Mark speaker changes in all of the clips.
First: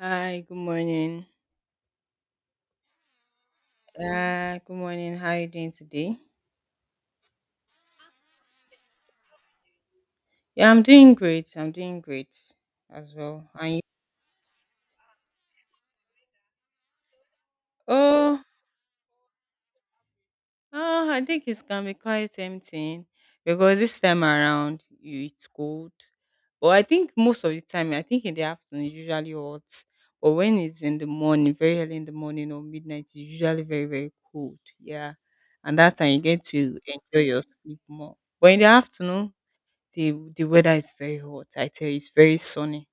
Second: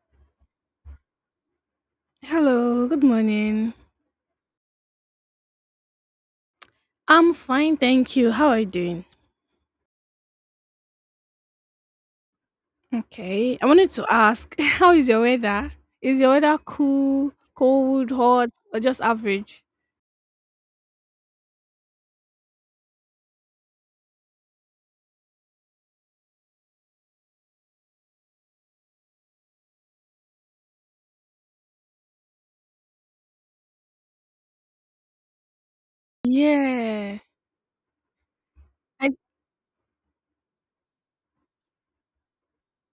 Speaker 1: Hi, good morning.
Speaker 2: Hello, good morning.
Speaker 1: Good morning. How are you doing today?
Speaker 2: I'm fine, thank you. How are you doing?
Speaker 1: Yeah, I'm doing great. I'm doing great as well.
Speaker 2: Okay. I
Speaker 1: And
Speaker 2: wanted to ask, how is your weather? Is your weather cool, cold,
Speaker 1: oh,
Speaker 2: hot, or just average?
Speaker 1: oh, I think it can be quite tempting because this time around you it's cold. But I think most of the time, I think in the afternoon it's usually hot. But when it's in the morning, very early in the morning or midnight, it's usually very, very cold. Yeah. And that time you get to
Speaker 2: Yeah.
Speaker 1: enjoy your sleep more. But in the
Speaker 2: I
Speaker 1: afternoon, the weather is very hot. I tell you, it's very sunny.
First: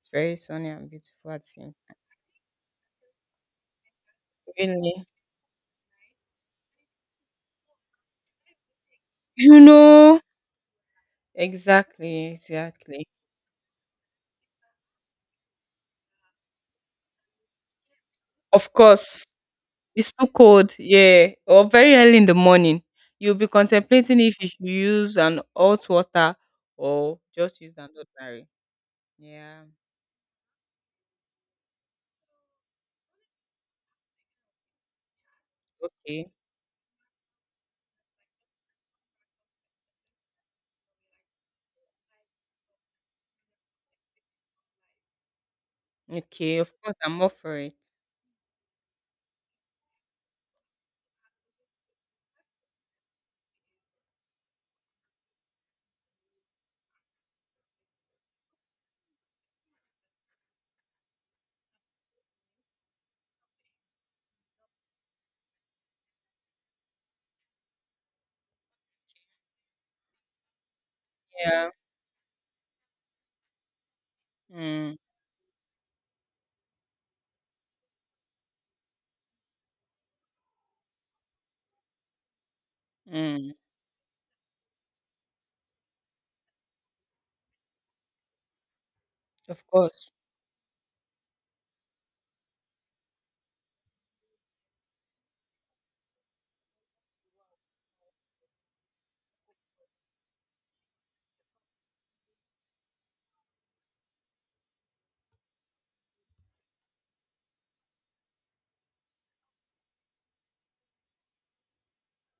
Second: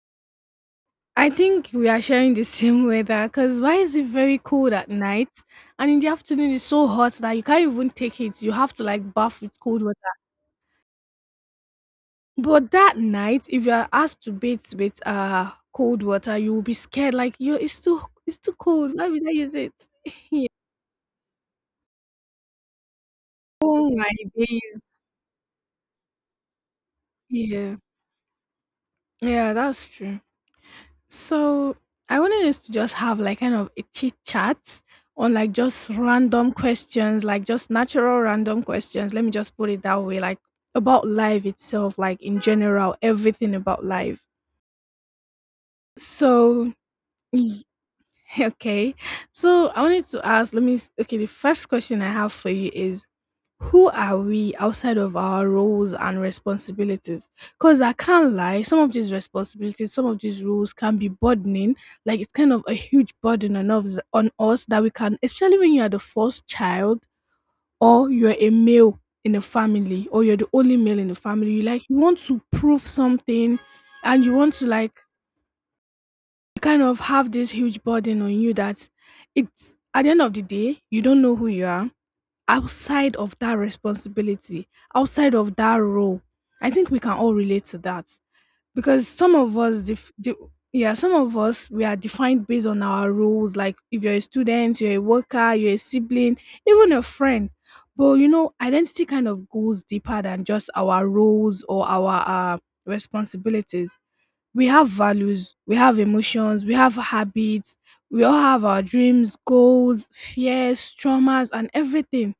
Speaker 1: It's very sunny and beautiful
Speaker 2: I
Speaker 1: at the
Speaker 2: think
Speaker 1: same.
Speaker 2: we are sharing the same weather because why is it very cold at
Speaker 1: Really?
Speaker 2: night and in the afternoon it's so hot that you can't even take it. You have to like bath
Speaker 1: You
Speaker 2: with cold water.
Speaker 1: know exactly,
Speaker 2: But that
Speaker 1: exactly.
Speaker 2: night, if you are asked to bathe with cold water, you will be scared. Like you, it's too
Speaker 1: Of
Speaker 2: cold. Why
Speaker 1: course,
Speaker 2: would I use it?
Speaker 1: it's too cold. Yeah, or very early in the morning, you'll be
Speaker 2: Oh my
Speaker 1: contemplating if you should
Speaker 2: days.
Speaker 1: use an hot water or just use
Speaker 2: Yeah,
Speaker 1: an ordinary.
Speaker 2: yeah,
Speaker 1: Yeah.
Speaker 2: that's true. So I wanted us to just have like kind of a chit chat on like just
Speaker 1: Okay.
Speaker 2: random questions, like just natural random questions. Let me just put it that way, like about life itself, like in general, everything about life.
Speaker 1: Okay. Of
Speaker 2: So
Speaker 1: course, I'm up for
Speaker 2: y-
Speaker 1: it.
Speaker 2: okay, so I wanted to ask. Okay, the first question I have for you is, who are we outside of our roles and responsibilities? Because I can't lie, some of these responsibilities, some of these roles can be burdening. Like it's kind of a huge burden on us that we can, especially when you are the first child or you're a male in a family or you're the only male in the family. You
Speaker 1: Yeah.
Speaker 2: like you want to prove something, and you want to
Speaker 1: Mm,
Speaker 2: like kind of have this huge burden on you that it's at the end of the day you don't know who you are outside of
Speaker 1: mm,
Speaker 2: that responsibility, outside of that role. I think we can all relate to that because some of
Speaker 1: of
Speaker 2: us,
Speaker 1: course.
Speaker 2: yeah, some of us, we are defined based on our roles. Like if you're a student, you're a worker, you're a sibling, even a friend. But you know, identity kind of goes deeper than just our roles or our uh, responsibilities. We have values, we have emotions, we have habits, we all have our dreams, goals, fears, traumas, and everything,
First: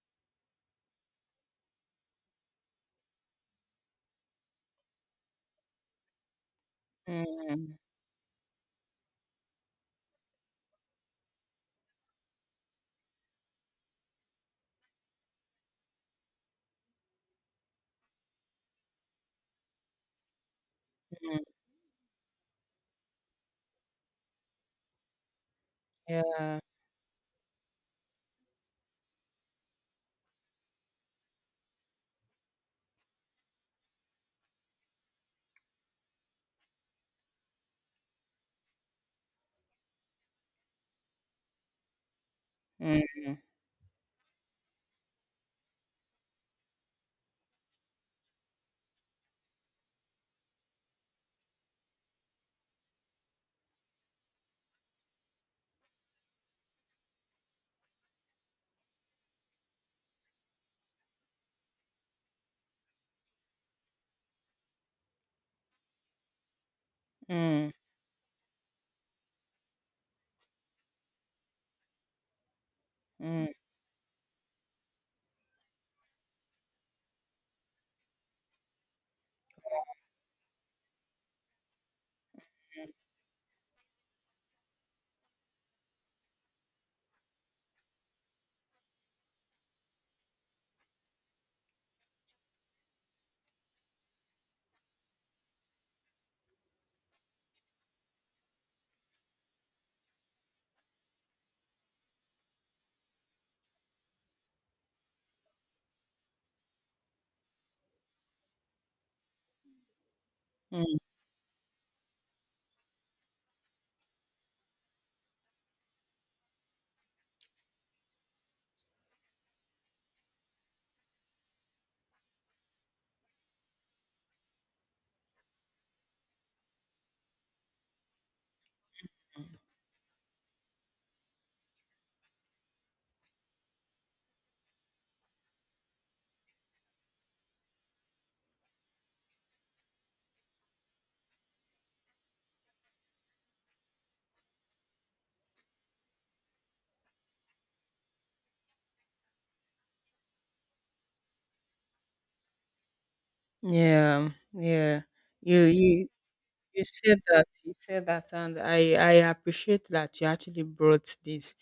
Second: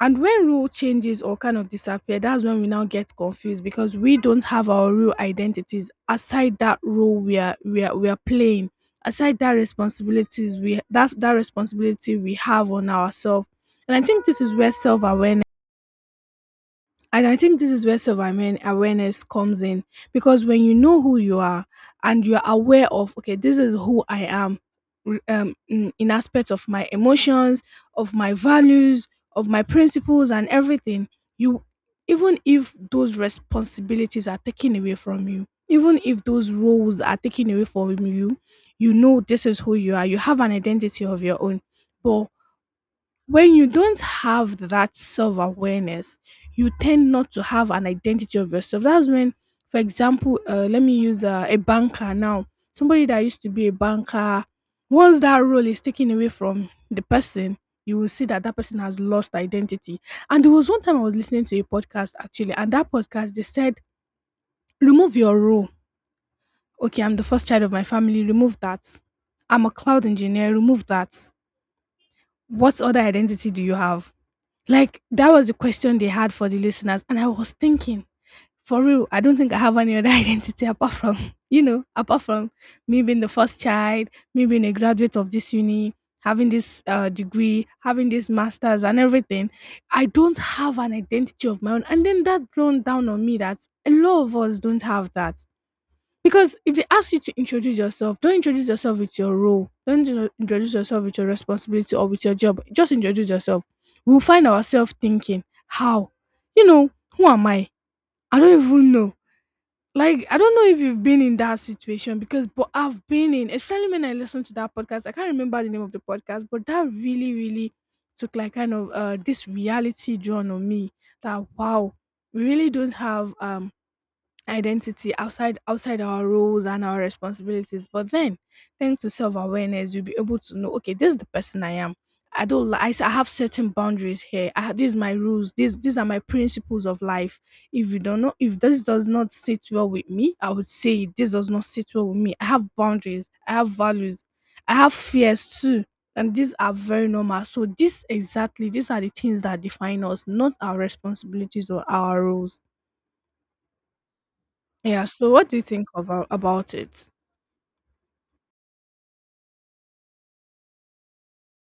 Speaker 2: and when rule changes or kind of disappear, that's when we now get confused because we don't have our real identities aside that role
Speaker 1: Mm,
Speaker 2: we are
Speaker 1: mm,
Speaker 2: we are playing, aside that responsibilities we that's that responsibility we have on ourselves. And I think this is where self awareness and I think this is where self awareness comes in because when you know who you
Speaker 1: mm,
Speaker 2: are and you are aware of, okay, this is who I am in aspect
Speaker 1: yeah.
Speaker 2: of my emotions, of my values, of my principles, and everything, you even if those responsibilities are taken away from you, even if those roles are taken away from you, you know this is who you are. You have an identity of your own. But
Speaker 1: Mm,
Speaker 2: when you don't have that self awareness, you tend not to have an identity of yourself. That's when, for example, let me use a banker now. Somebody that used to be a banker, once that role is taken away from the person, you will see that that person has lost identity. And there was one time I was listening to a podcast actually, and that podcast they said, remove your role. Okay, I'm the first child
Speaker 1: mm,
Speaker 2: of my family, remove that. I'm a cloud engineer, remove that. What other
Speaker 1: mm,
Speaker 2: identity do you have? Like, that was the question they had for the listeners, and I was thinking, for real, I don't think I have any other identity apart from, you know, apart from me being the first child, me being a graduate of this uni, having this degree, having this master's and everything. I don't have an identity of my own. And then that drawn down on me that a lot of us don't have that. Because if they ask you to introduce yourself, don't introduce yourself with your role. Don't introduce yourself with your responsibility or with your job. Just introduce yourself. We'll find ourselves thinking, how? You know, who am I? I don't even know. Like, I don't know if
Speaker 1: mm.
Speaker 2: you've been in that situation because, but I've been in, especially when I listened to that podcast. I can't remember the name of the podcast, but that really, really took like kind of this reality drawn on me that, wow, we really don't have identity outside our roles and our responsibilities, but then thanks to self-awareness you'll be able to know, okay, this is the person I am. I don't li- I, s- I have certain boundaries here. These are my rules, these are my principles of life. If you don't know, if this does not sit well with me, I would say this does not sit well with me. I have boundaries, I have values, I have fears too, and these are very normal. So this exactly, these are the things that define us, not our responsibilities or our roles.
Speaker 1: Yeah, yeah.
Speaker 2: Yeah, so what do
Speaker 1: You
Speaker 2: you think
Speaker 1: you
Speaker 2: of about
Speaker 1: you
Speaker 2: it?
Speaker 1: said that. You said that, and I appreciate that you actually brought this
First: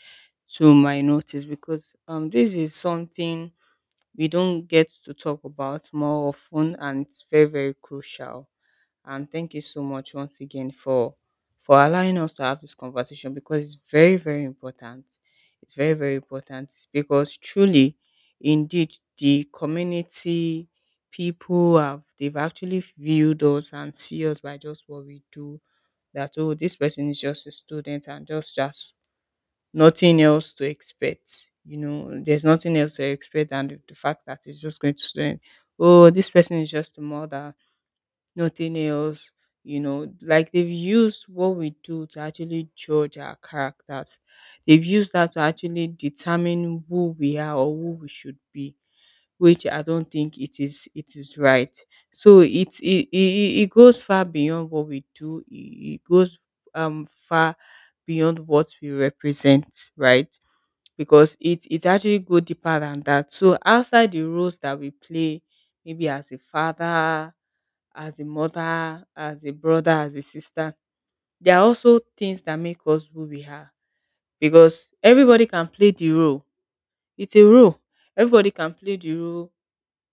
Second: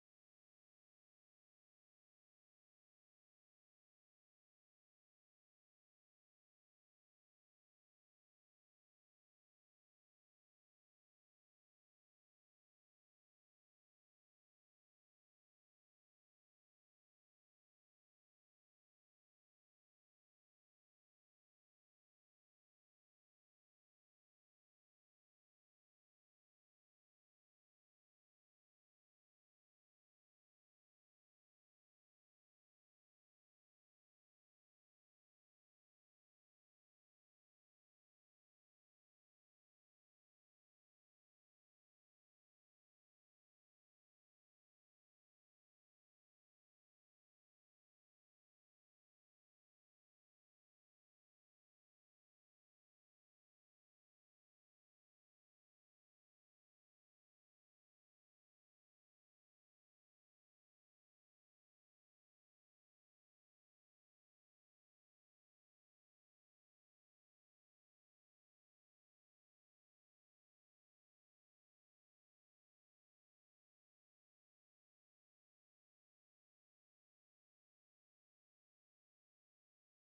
Speaker 1: to my notice because this is something we don't get to talk about more often, and it's very, very crucial. And thank you so much once again for allowing us to have this conversation, because it's very, very important. It's very, very important because truly indeed the community people have they've actually viewed us and see us by just what we do. That, oh, this person is just a student and just nothing else to expect. You know, there's nothing else to expect than the fact that it's just going to end. Oh, this person is just a mother, nothing else. You know, like they've used what we do to actually judge our characters. They've used that to actually determine who we are or who we should be, which I don't think it is. It is right. So it goes far beyond what we do. It goes far beyond what we represent, right? Because it actually go deeper than that. So outside the roles that we play, maybe as a father, as a mother, as a brother, as a sister, there are also things that make us who we are. Because everybody can play the role. It's a role. Everybody can play the role.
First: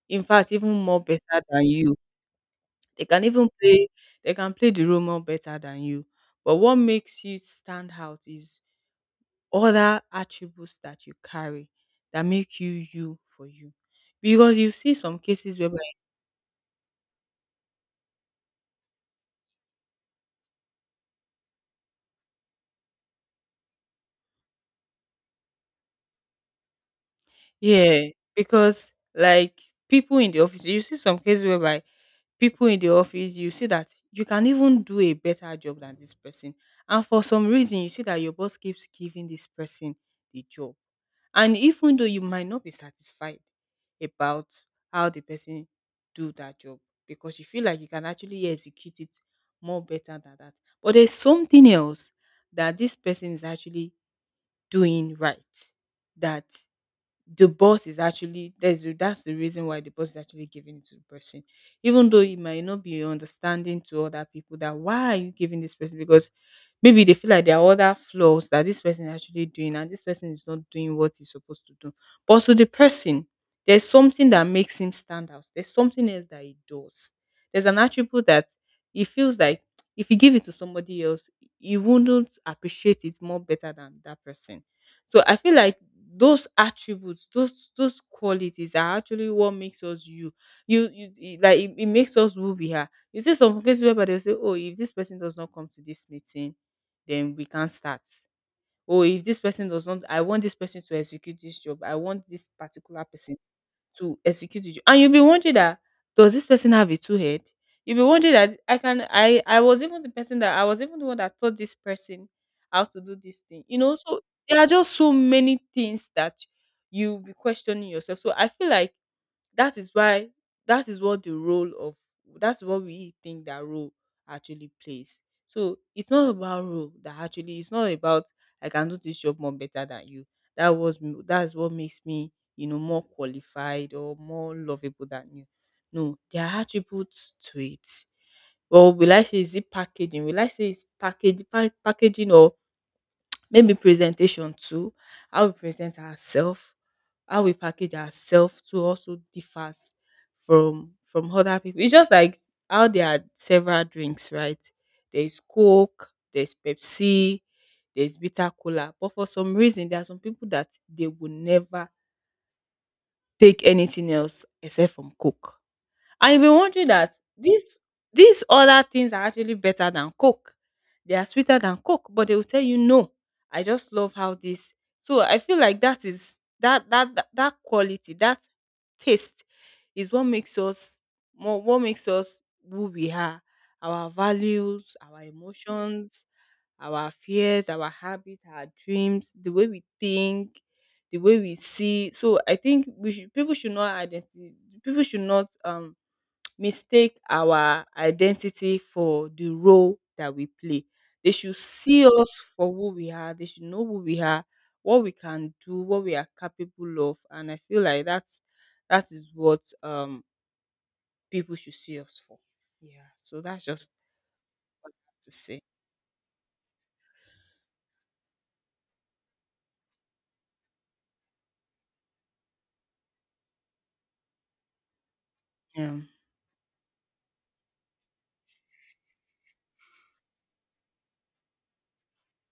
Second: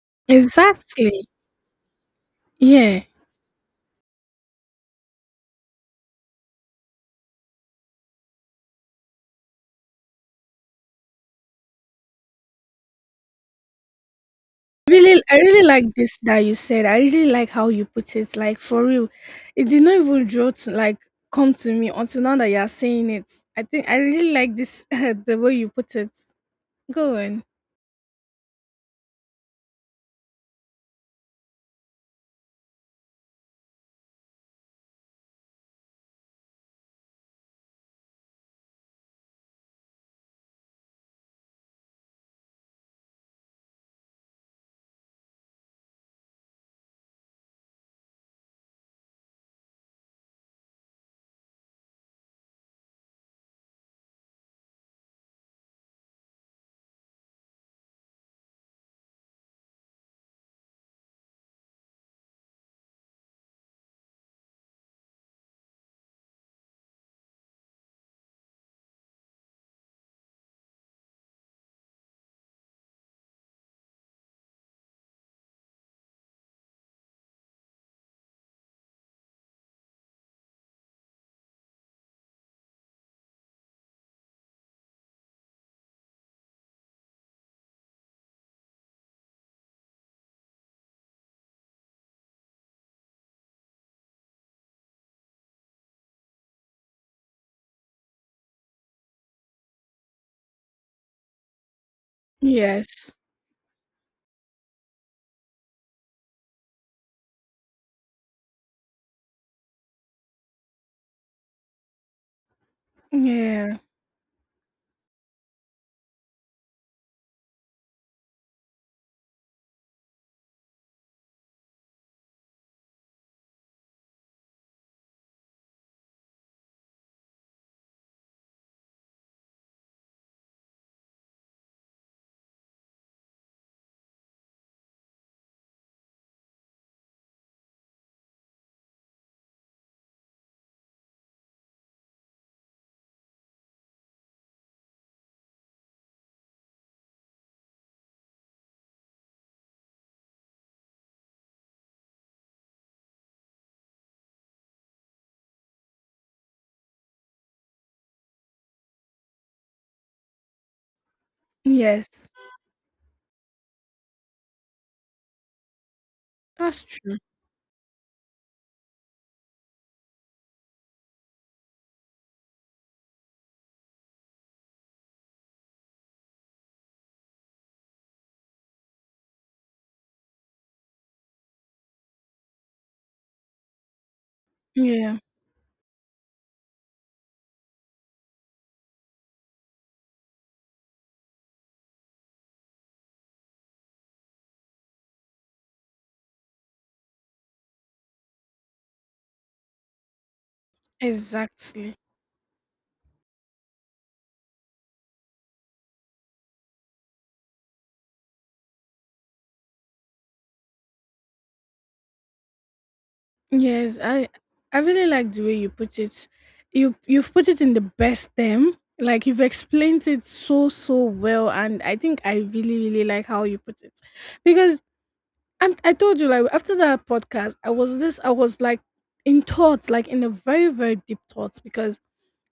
Speaker 1: In fact, even more
Speaker 2: Exactly.
Speaker 1: better than you.
Speaker 2: Yeah.
Speaker 1: They can even play they can play the role more better than you. But what makes you stand out is other attributes that you carry that make you you for you. Because you see some
Speaker 2: Really, I
Speaker 1: cases
Speaker 2: really
Speaker 1: whereby,
Speaker 2: like this that you said. I really like how you put it. Like for real. It did not even draw to like come to me until now that you are saying it. I think I really like this the way you put it. Go on.
Speaker 1: yeah, because like people in the office, you see some cases whereby people in the office, you see that you can even do a better job than this person. And for some reason, you see that your boss keeps giving this person the job. And even though you might not be satisfied about how the person do that job because you feel like you can actually execute it more better than that. But there's something else that this person is actually doing right, that the boss is actually that's the reason why the boss is actually giving it to the person. Even though it might not be understanding to other people that why are you giving this person, because maybe they feel like there are other flaws that this person is actually doing and this person is not doing what he's supposed to do. But to the person, there's something that makes him stand out. There's something else that he does. There's an attribute that he feels like if you give it to somebody else, he wouldn't appreciate it more better than that person. So I feel like those attributes, those qualities are actually what makes us you. Like it makes us who we are. You see some places where they'll say, oh, if this person does not come to this meeting, then we can't start. Oh, if this person does not I want this person to execute this job, I want this particular
Speaker 2: Yes.
Speaker 1: person to execute the And you'll be wondering that does this person have a two head? You'll be wondering that I can I was even the person that I was even the one that taught this person how to do this thing. You
Speaker 2: Yeah.
Speaker 1: know, so there are just so many things that you'll be questioning yourself. So I feel like that is why that is what the role of that's what we think that role actually plays. So it's not about role that actually it's not about I can do this job more better than you. That's what makes me, you know, more qualified or more lovable than you. No, there are attributes to it. Well, will I say is it packaging? Will I say it's packaging or maybe presentation too? How we present ourselves, how we package ourselves to also differs from other people. It's just like how there are several drinks, right? There's Coke, there's Pepsi, there's bitter cola. But for some reason, there are some people that they will never
Speaker 2: Yes.
Speaker 1: take anything else except from Coke. And you'll be
Speaker 2: That's
Speaker 1: wondering that
Speaker 2: true.
Speaker 1: these other things are actually better than Coke. They are sweeter than Coke, but they will tell you no. I just love how this. So I feel like that is that quality, that taste is what makes us more what makes us who we are. Our values,
Speaker 2: Yeah.
Speaker 1: our emotions, our fears, our habits, our dreams, the way we think, the way we see. So I think we should people should not identify people should not mistake our identity for the role that we play. They should
Speaker 2: Exactly.
Speaker 1: see us for who we are. They should know who we are, what we can do, what we are capable of. And I feel like that's that is what people should see us for. Yeah. So that's just
Speaker 2: Yes, I really
Speaker 1: to
Speaker 2: like the way
Speaker 1: say.
Speaker 2: you put it. You've put it in the best term. Like you've explained it so so well, and I think I really really like how you put it, because I
Speaker 1: Yeah.
Speaker 2: told you, like after that podcast I was like in thoughts, like in a very very deep thoughts, because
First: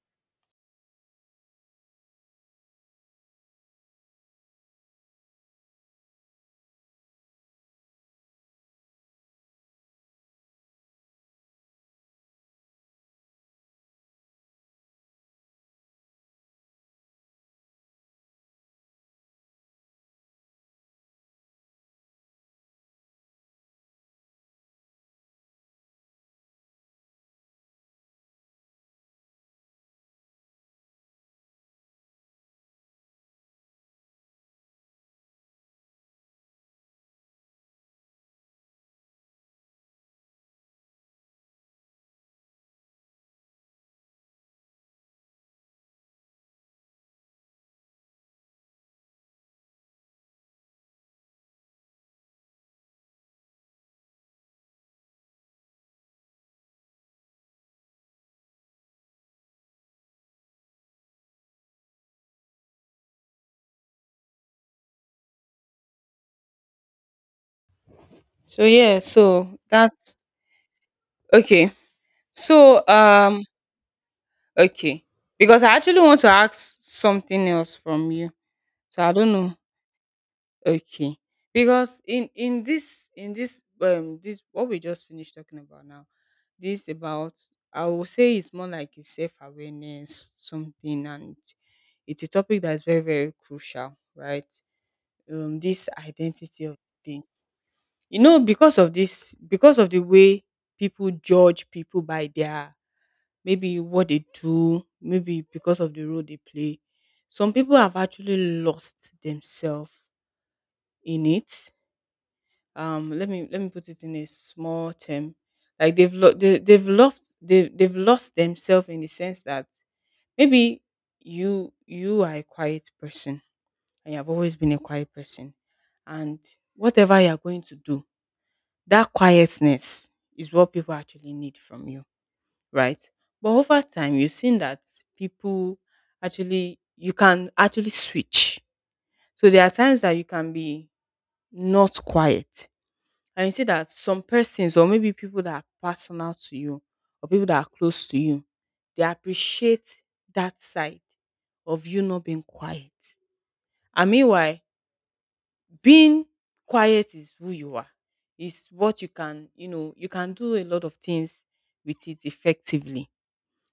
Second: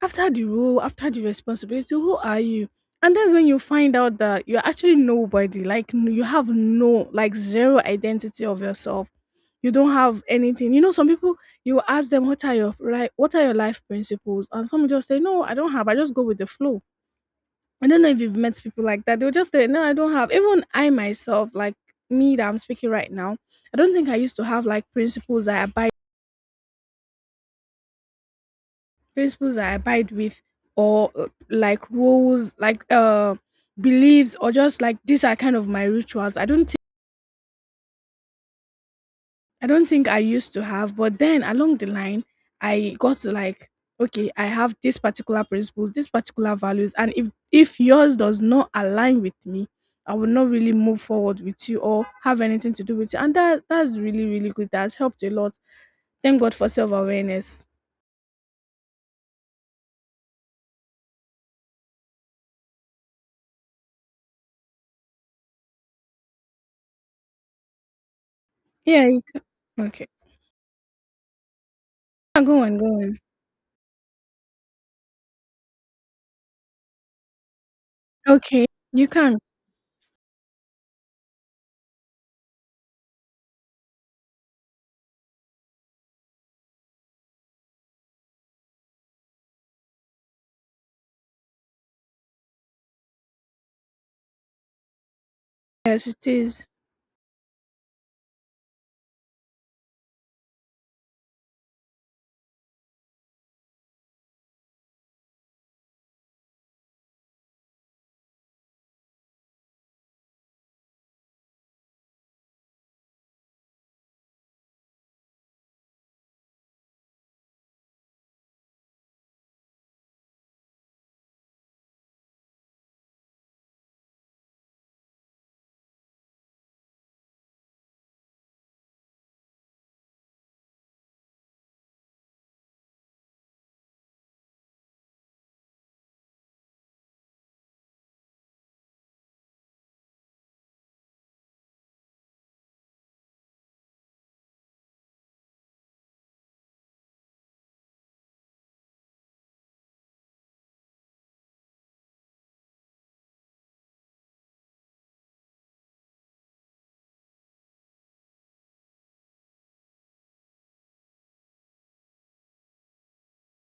Speaker 2: after the role, after the responsibility, who are you? And that's when you find out that you're actually nobody. Like you have no, like zero identity of yourself. You don't have anything. You know, some people you ask them, what are your like what are your life principles, and some just say no, I don't have. I just go with the flow. I don't know if you've met people like that. They'll just say no, I don't have. Even I myself, like me that I'm speaking right now, I don't think I used to have like principles I abide. Principles I abide with or like rules, like beliefs, or just like these are kind of my rituals. I don't think I used to have, but then along the line I got to like, okay, I have these particular principles, these particular values, and if yours does not align with me, I will not really move forward with you or have anything to do with you. And that's really, really good. That's helped a lot. Thank God for self awareness.
Speaker 1: So yeah,
Speaker 2: Yeah.
Speaker 1: so
Speaker 2: Okay.
Speaker 1: that's okay.
Speaker 2: Go on,
Speaker 1: So
Speaker 2: go on.
Speaker 1: okay. Because I actually want to ask something else from you.
Speaker 2: Okay.
Speaker 1: So
Speaker 2: You
Speaker 1: I don't
Speaker 2: can.
Speaker 1: know. Okay. Because in this this what we just finished talking about now, this about I will say it's more like a self awareness something, and it's a topic that is very, very crucial, right? Um, this
Speaker 2: Yes, it
Speaker 1: identity
Speaker 2: is.
Speaker 1: of thing. You know, because of this because of the way people judge people by their maybe what they do, maybe because of the role they play, some people have actually lost themselves in it. Let me let me put it in a small term, like they've lo- they, they've lost themselves in the sense that maybe you are a quiet person, and you have always been a quiet person, and whatever you're going to do, that quietness is what people actually need from you, right? But over time you've seen that people actually you can actually switch. So there are times that you can be not quiet, and you see that some persons or maybe people that are personal to you or people that are close to you, they appreciate that side of you not being quiet. And meanwhile, being quiet is who you are. It's what you can, you know, you can do a lot of things with it effectively.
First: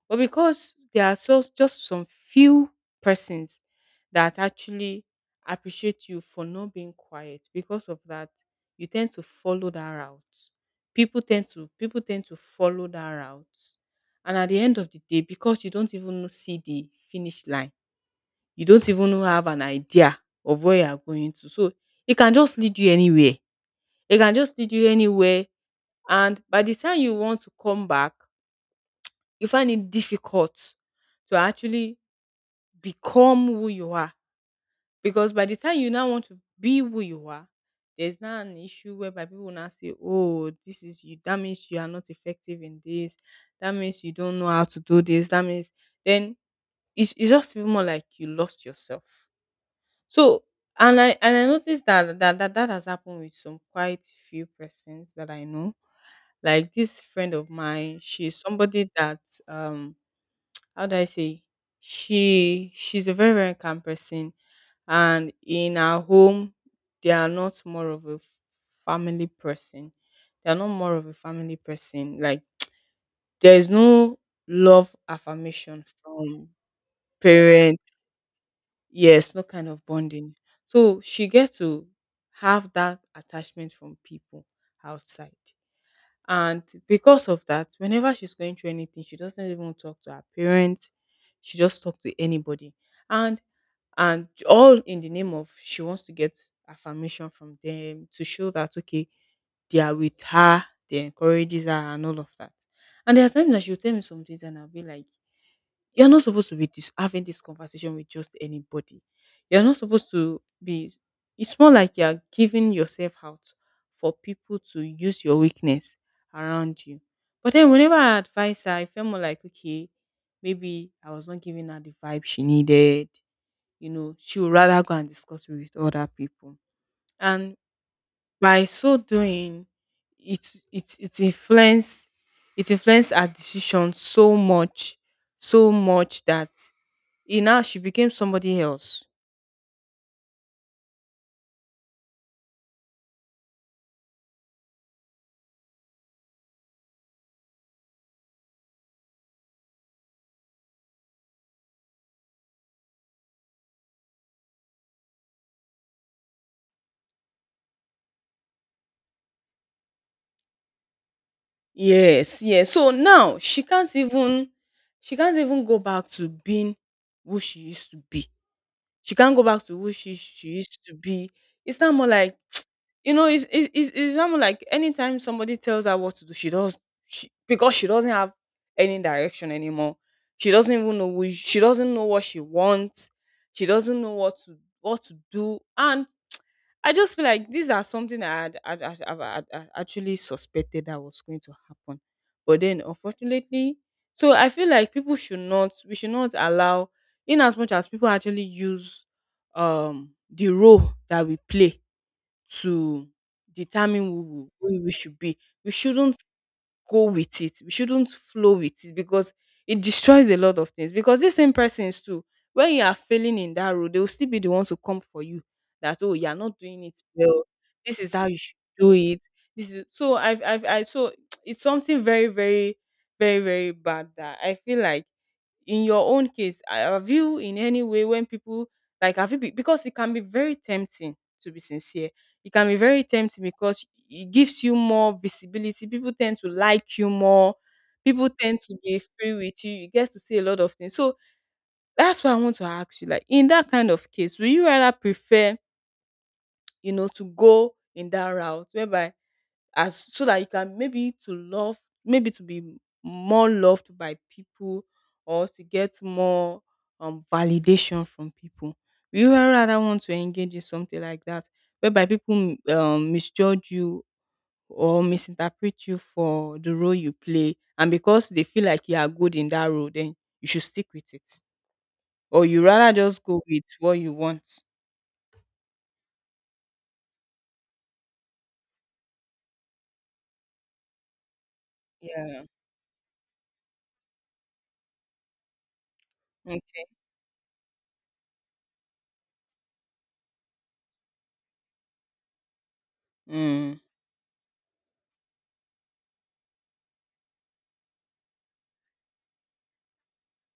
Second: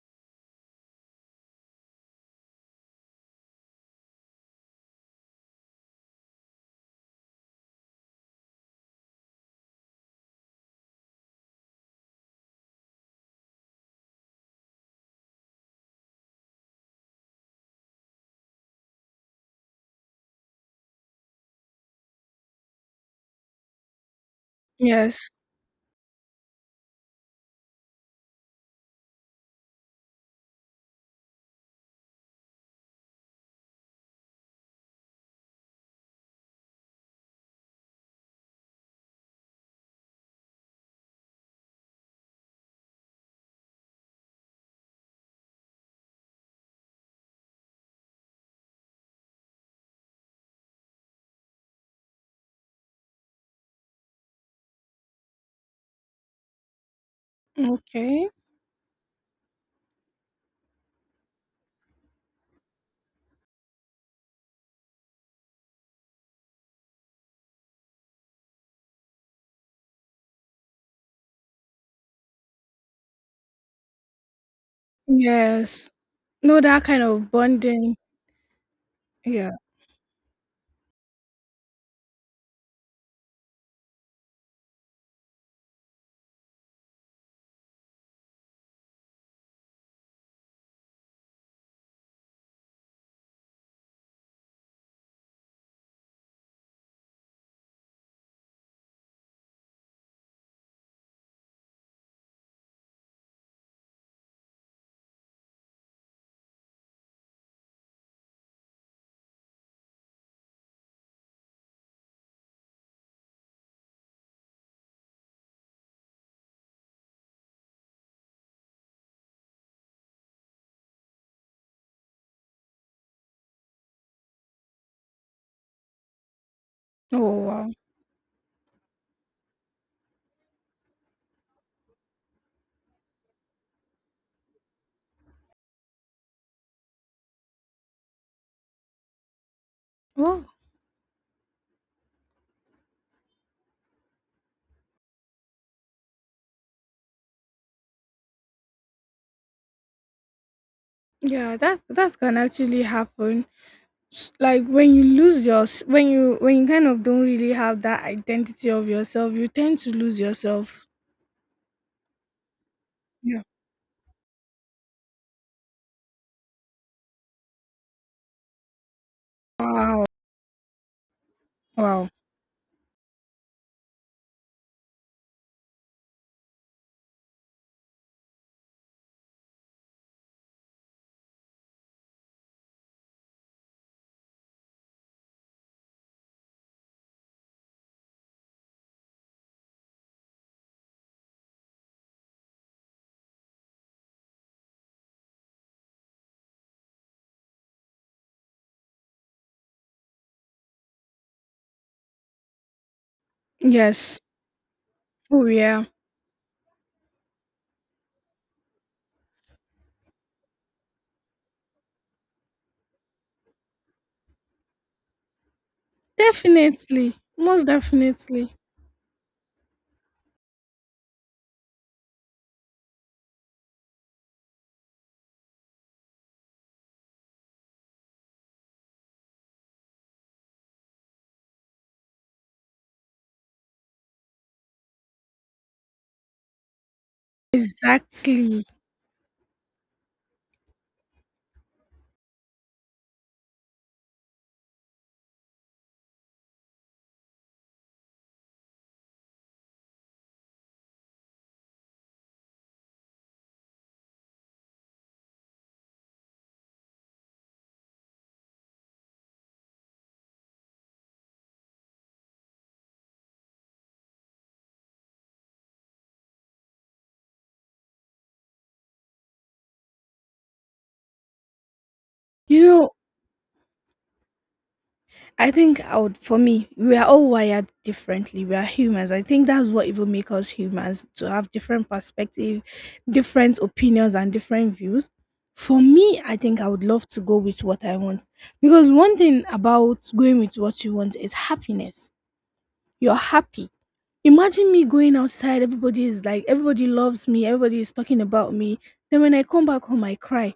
Speaker 1: But because there are so just some few persons that actually appreciate you for not being quiet, because of that, you tend to follow that route. People tend to follow that route. And at the end of the day, because you don't even know- see the finish line, you don't even know- have an idea of where you are going to. So it can just lead you anywhere. It can just lead you
Speaker 2: Yes.
Speaker 1: anywhere. And by the time you want to come back, you find it difficult to actually become who you are. Because by the time you now want to be who you are, there's now an issue whereby people now say, oh, this is you. That means you are not effective in this. That means you don't know how to do this. That means then it's just feel more like you lost yourself. So and I noticed that that has happened with some quite few persons that I know. Like this friend of mine,
Speaker 2: Okay.
Speaker 1: she's somebody that um how do I say she's a very, very calm person, and in our home they are not more of a family person. They are not more of a family person. Like there is no love affirmation
Speaker 2: Yes.
Speaker 1: from
Speaker 2: No, that kind of
Speaker 1: parents.
Speaker 2: bonding.
Speaker 1: Yes, no
Speaker 2: Yeah.
Speaker 1: kind of bonding. So she gets to have that attachment from people outside. And because of that, whenever she's going through anything, she doesn't even talk to her parents. She just talks to anybody. And and all in the name of she wants to get affirmation from them to show that okay, they are with her, they encourages her and all of that. And there are times that she'll tell me some things and I'll be like you're not supposed to be having this conversation with just anybody. You're not supposed to be. It's more like you're giving yourself out for people to use your weakness around you. But then, whenever I advise her, I felt more like, okay, maybe I was not giving her the vibe she needed. You know, she would rather go and discuss it with other people.
Speaker 2: Oh
Speaker 1: And
Speaker 2: wow.
Speaker 1: by so doing, it it it influence it influenced her decision so much that you now she became somebody else.
Speaker 2: Oh. Yeah, that that can actually happen. Like when you lose your when you kind of don't really have that identity of yourself, you tend to lose yourself.
Speaker 1: Yes, yes. So now
Speaker 2: Yeah.
Speaker 1: she can't even go back to being who she used to be. She can't go back to who
Speaker 2: Wow.
Speaker 1: she used to be. It's not more
Speaker 2: Wow.
Speaker 1: like. It's not more like anytime somebody tells her what to do, she does, because she doesn't have any direction anymore. She doesn't know what she wants. She doesn't know what to do, and I just feel like these are something I had, I'd, I've- I'd- I actually suspected that was going to happen. But then, unfortunately, so I feel like people should not, we should not allow, in as much as people actually use the role that we play to determine
Speaker 2: Yes.
Speaker 1: who we should be,
Speaker 2: Oh
Speaker 1: we
Speaker 2: yeah.
Speaker 1: shouldn't go with it. We shouldn't flow with it because it destroys a lot of things. Because these same persons too, when you are failing in that road, they will still be the ones who come for you. That oh, you are not doing it
Speaker 2: Definitely.
Speaker 1: well.
Speaker 2: Most
Speaker 1: This is how you should
Speaker 2: definitely.
Speaker 1: do it. This is so I've I so it's something very very very very bad that I feel like in your own case I- have you in any way when people like have you be, because it can be very tempting to be sincere, it can be very tempting because it gives you more visibility. People tend to like you more. People tend
Speaker 2: Exactly.
Speaker 1: to be free with you. You get to see a lot of things. So that's why I want to ask you, like in that kind of case, will you rather prefer, you know, to go in that route whereby as so that you can maybe to love, maybe to be more loved by people or to get more validation from people? Will you rather want to engage in something like that whereby people misjudge you or misinterpret you for the role you play and because they feel like you are good in that role then you should stick with it, or
Speaker 2: You
Speaker 1: you
Speaker 2: know,
Speaker 1: rather just go with what you want?
Speaker 2: I think I would, for me, we are all wired differently. We are humans. I think that's what even makes us humans, to have different
Speaker 1: Yeah,
Speaker 2: perspective, different opinions, and different views. For me, I think I
Speaker 1: okay.
Speaker 2: would love to go with what I want, because one thing about going with what you want is happiness. You're happy.
Speaker 1: Mm.
Speaker 2: Imagine me going outside, everybody is like, everybody loves me, everybody is talking about me. Then when I come back home, I cry.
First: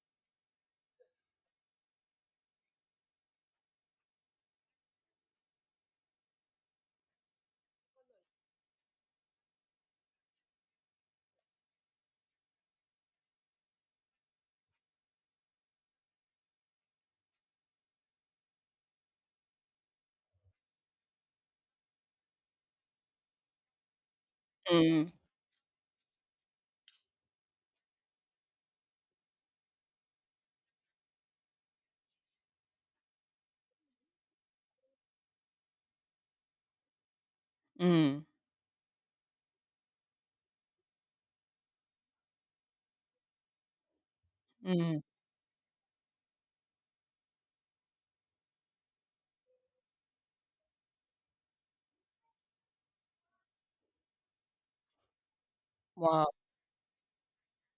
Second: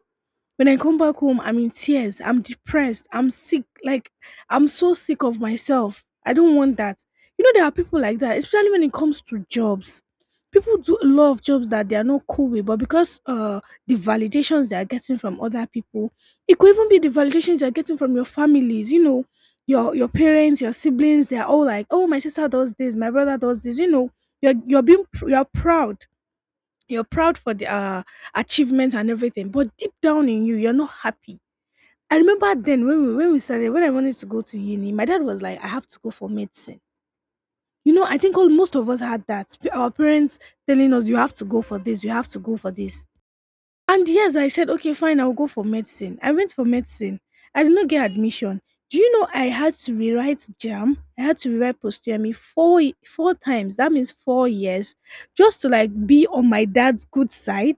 Speaker 2: When I come back home, I'm in tears. I'm depressed. I'm sick. Like, I'm so sick of myself. I don't want that. You know, there are people like that, especially when it comes to jobs. People do a lot of jobs that they are not cool with, but because the validations they are getting from other people, it could even be the validations you're getting from your families, you know, your parents, your siblings, they're all like, oh, my sister does this, my brother does this, you know, you're being
Speaker 1: Mm.
Speaker 2: you're proud, you're proud for the achievement and everything, but deep down in you, you're not happy. I remember then when we started, when I wanted to go to uni, my dad was like, I have to go for medicine. You know, I
Speaker 1: Mm.
Speaker 2: think all most of us had that. Our parents telling us, you have to go for this, you have to go for this. And yes, I said, okay,
Speaker 1: Mm.
Speaker 2: fine, I'll go for medicine. I went for medicine. I did not get admission. Do you know I had to rewrite JAM? I had to rewrite post four times. That means 4 years, just to like be
Speaker 1: Wow.
Speaker 2: on my dad's good side.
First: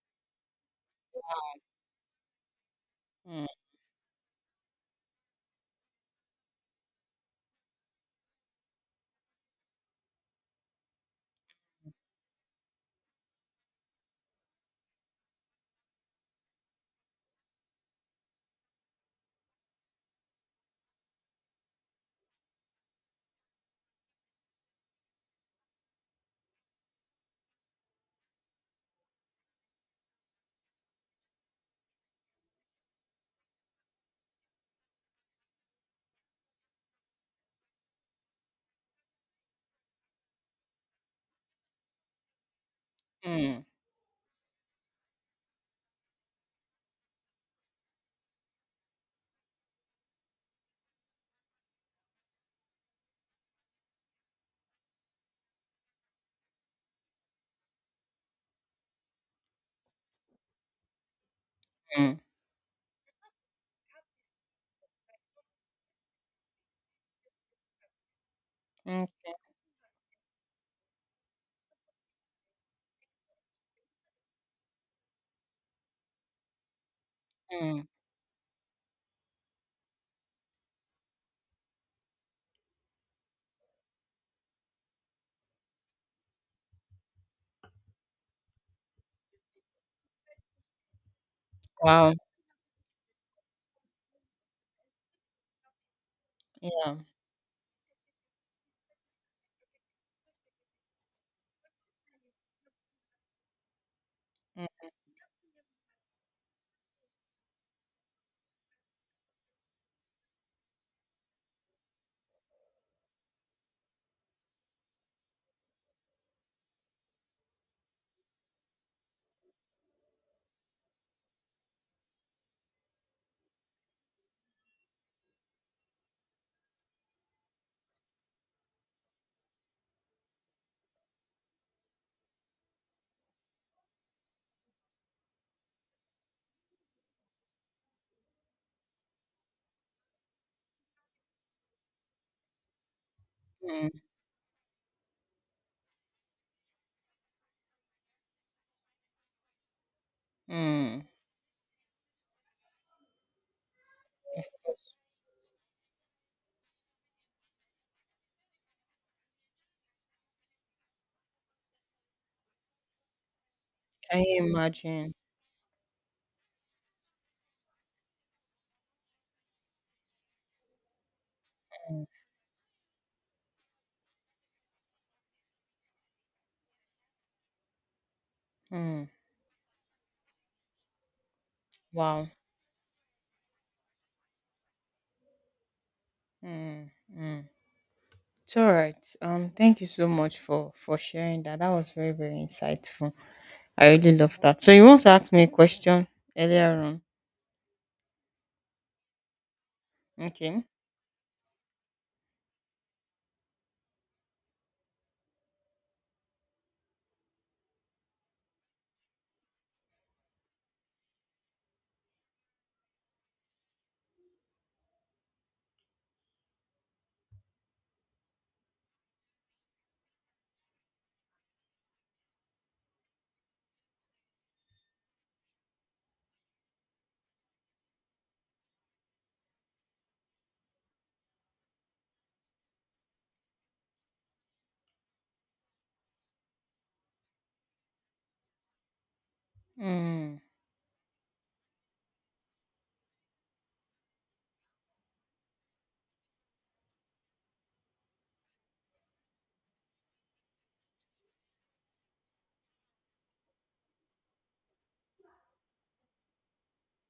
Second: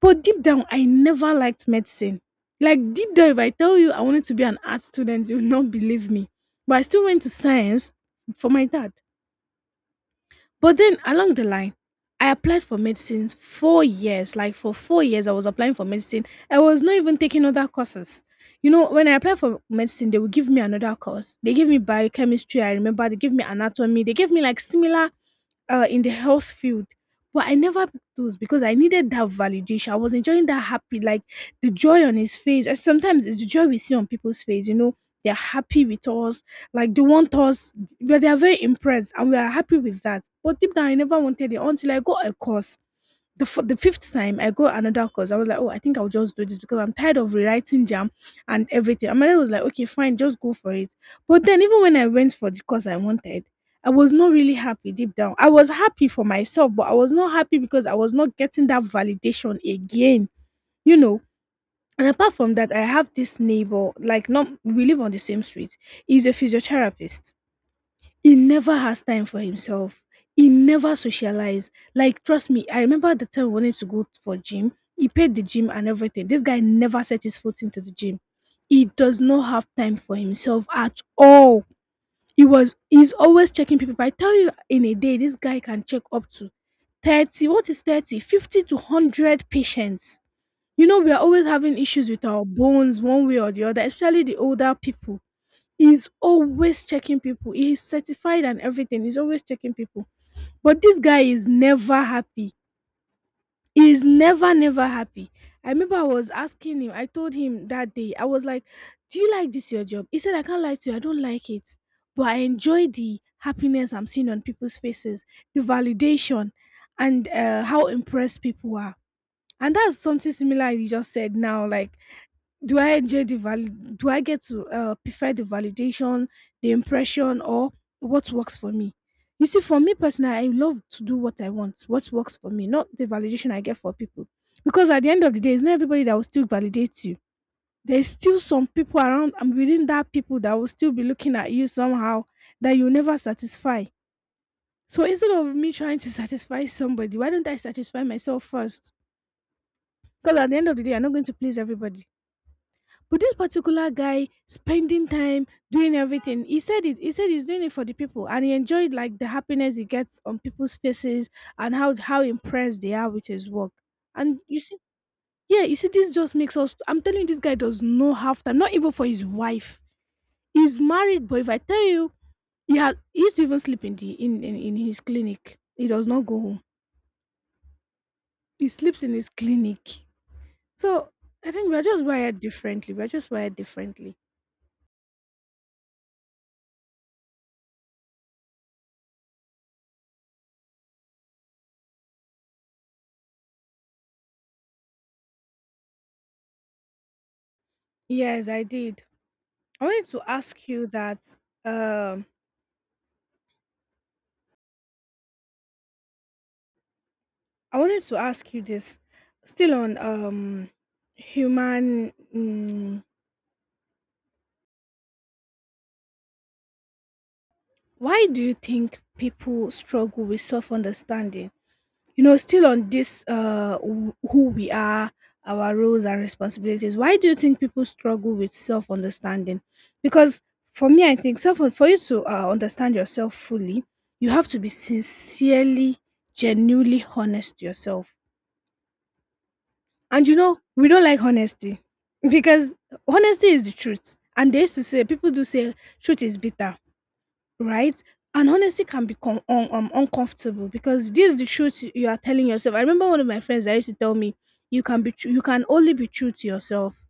Speaker 2: But deep down, I never liked medicine. Like deep down, if
Speaker 1: Mm.
Speaker 2: I tell you I wanted to be an art student, you will not believe me. But I still went to science for my dad. But then along the line, I applied for medicine 4 years. Like for 4 years, I was applying for medicine. I was not even taking other courses. You know, when I applied for medicine, they would give me another course. They gave me biochemistry, I remember. They gave me anatomy. They gave me like similar in the health field. But I never picked those because I needed that validation. I was enjoying that happy, like the joy on his face. And sometimes it's the joy we see on people's face, you know, they're happy with us, like they want us, but they are very impressed and we are happy with that. But deep down, I never wanted it until I got a course the,
Speaker 1: Mm.
Speaker 2: f- the fifth time I got another course. I was like, oh, I think I'll just do this because I'm tired of rewriting jam and everything. And my dad was like, okay, fine, just go for it. But then even when I went for the course I wanted, I was not really happy deep down. I was happy for myself, but I was not happy because I was not getting that validation again, you know. And
Speaker 1: Mm.
Speaker 2: apart from that, I have this neighbor, like, not we live on the same street. He's a physiotherapist, he never has
Speaker 1: Okay.
Speaker 2: time for himself. He never socialize. Like trust me, I remember the time we wanted to go for gym. He paid the gym and everything. This guy never set his foot into
Speaker 1: Mm.
Speaker 2: the gym. He does not have time for himself at all. He's always checking people. If I tell you in a day, this guy can check up to 30, what is 30, 50 to 100 patients. You know, we are always having issues
Speaker 1: Wow.
Speaker 2: with our bones one way or the other, especially the older people. He's always
Speaker 1: Yeah.
Speaker 2: checking people. He's certified and everything. He's always checking people. But this guy is never happy. He's never,
Speaker 1: Mm.
Speaker 2: never happy. I remember I was asking him, I told him that day, I was like, do you like this your job? He said, I can't lie to you, I don't like it. But I enjoy the happiness I'm seeing on people's faces, the validation, and how impressed people are. And that's something similar you just said now. Like, do I enjoy the val? Do I get to prefer the validation, the impression, or what works for me? You see, for me personally, I love to do what I want, what works for me, not the validation I get for people. Because at the end of the day, it's not everybody that will still validate you. There's still some people around and within that people that will still be looking at you somehow that you never satisfy.
Speaker 1: Mm.
Speaker 2: So instead of me trying to satisfy somebody, why don't I satisfy myself first? Because at the end of the day,
Speaker 1: Mm.
Speaker 2: I'm not going to please everybody. But this particular guy spending time doing everything, he said it. He said he's doing it for the people, and he enjoyed like the happiness he gets on people's faces and how impressed they are with his work.
Speaker 1: Can
Speaker 2: And
Speaker 1: you
Speaker 2: you see,
Speaker 1: imagine.
Speaker 2: yeah, you see, this just makes us. I'm telling you, this guy does not have time, not even for his wife. He's married, but if I tell you, he used to even sleep in his clinic. He does not go home. He sleeps
Speaker 1: Mm.
Speaker 2: in his clinic. So I think we're just
Speaker 1: Wow.
Speaker 2: wired differently. We're just wired differently.
Speaker 1: Mm. Mm. It's all right. Thank you so much for sharing that, that was very very insightful. I really love that. So you want to ask me a question earlier on?
Speaker 2: Yes, I did. I wanted to
Speaker 1: Okay.
Speaker 2: ask you that um I wanted to ask you this still on human, why do you think people struggle with self understanding? You know, still on this who we are, our roles and responsibilities. Why do you think people struggle with self understanding? Because for me I think self for you to understand yourself fully, you have to be sincerely, genuinely honest to yourself. And you
Speaker 1: Mm.
Speaker 2: know, we don't like honesty because honesty is the truth. And they used to say, people do say, truth is bitter, right? And honesty can become uncomfortable because this is the truth you are telling yourself. I remember one of my friends that used to tell me, you can only be true to yourself.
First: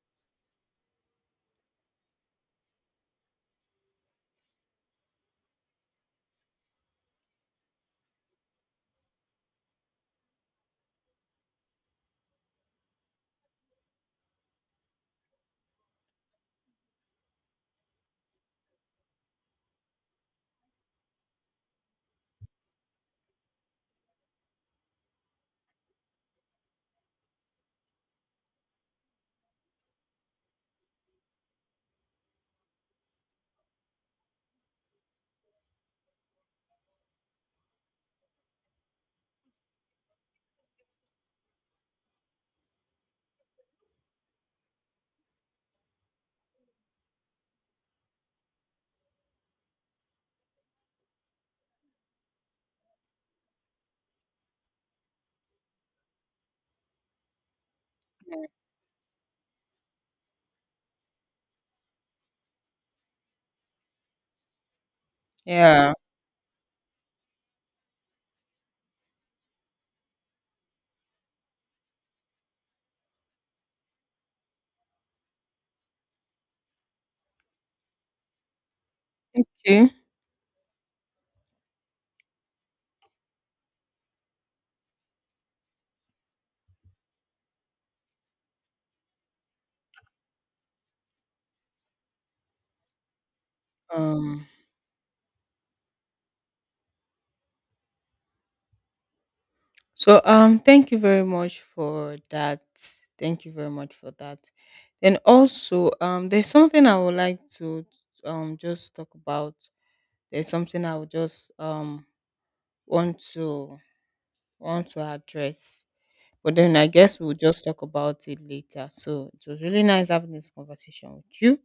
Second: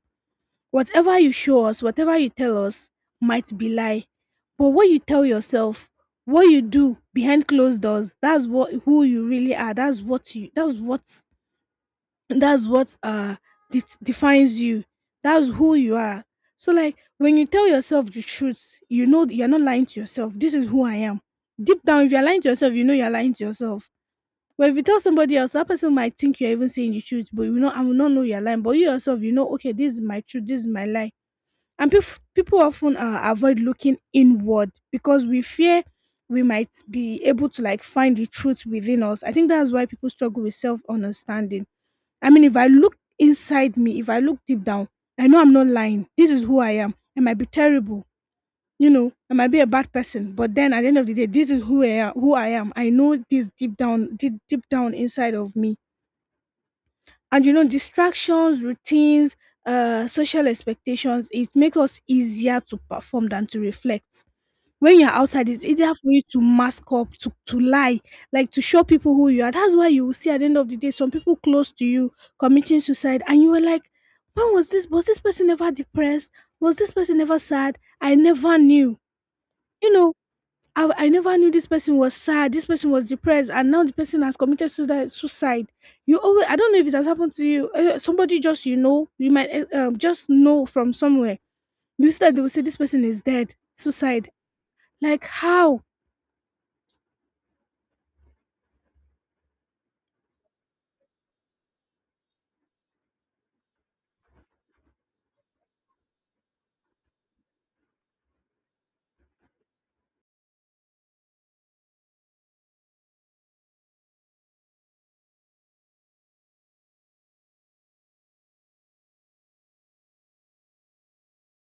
Speaker 2: Whatever you show us, whatever you tell us, might be lie, but what you tell yourself, what you do behind closed doors, that's what who you really are. That's what you. That's what defines you. That's who you are. So like when you tell yourself the truth, you know that you're not lying to yourself. This is who I am. Deep down, if you're lying to yourself, you know you're lying to yourself. But if you tell somebody else, that person might think you're even saying the truth, but you know, I will not know you're lying, but you yourself, you know, okay, this is my truth, this is my lie. And people often avoid looking inward because we fear we might be able to like find the truth within us. I think that's why people struggle with self understanding. I mean, if I look inside me, if I look deep down, I know I'm not lying. This is who I am. I might be terrible, you know, I might be a bad person, but then at the end of the day, this is who I am. Who I am. I know this deep down, deep, deep down inside of me. And you know, distractions, routines, social expectations, it make us easier to perform than to reflect. When you're outside, it's
Speaker 1: Yeah.
Speaker 2: easier for you to mask up, to lie, like to show people who you are. That's why you will see at the end of the day some people close to you committing suicide, and you were like, when was this? Was this person ever depressed? Was this person ever sad? I never knew.
Speaker 1: Okay.
Speaker 2: You know, I never knew this person was sad. This person was depressed, and now the person has committed suicide. Suicide. You always. I don't know if it has happened to you. Somebody just you might just know from somewhere. You see that they will say this person is dead. Suicide.
Speaker 1: Um.
Speaker 2: Like how?
Speaker 1: So thank you very much for that. Thank you very much for that. And also there's something I would like to just talk about. There's something I would just want to want to address. But then I guess we'll just talk about it later. So it was really nice having this conversation with you.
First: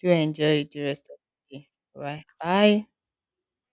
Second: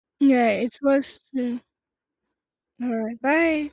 Speaker 1: Do
Speaker 2: Yeah,
Speaker 1: enjoy
Speaker 2: it
Speaker 1: the rest of
Speaker 2: was,
Speaker 1: the
Speaker 2: too.
Speaker 1: day. All right. Bye.
Speaker 2: Alright, bye.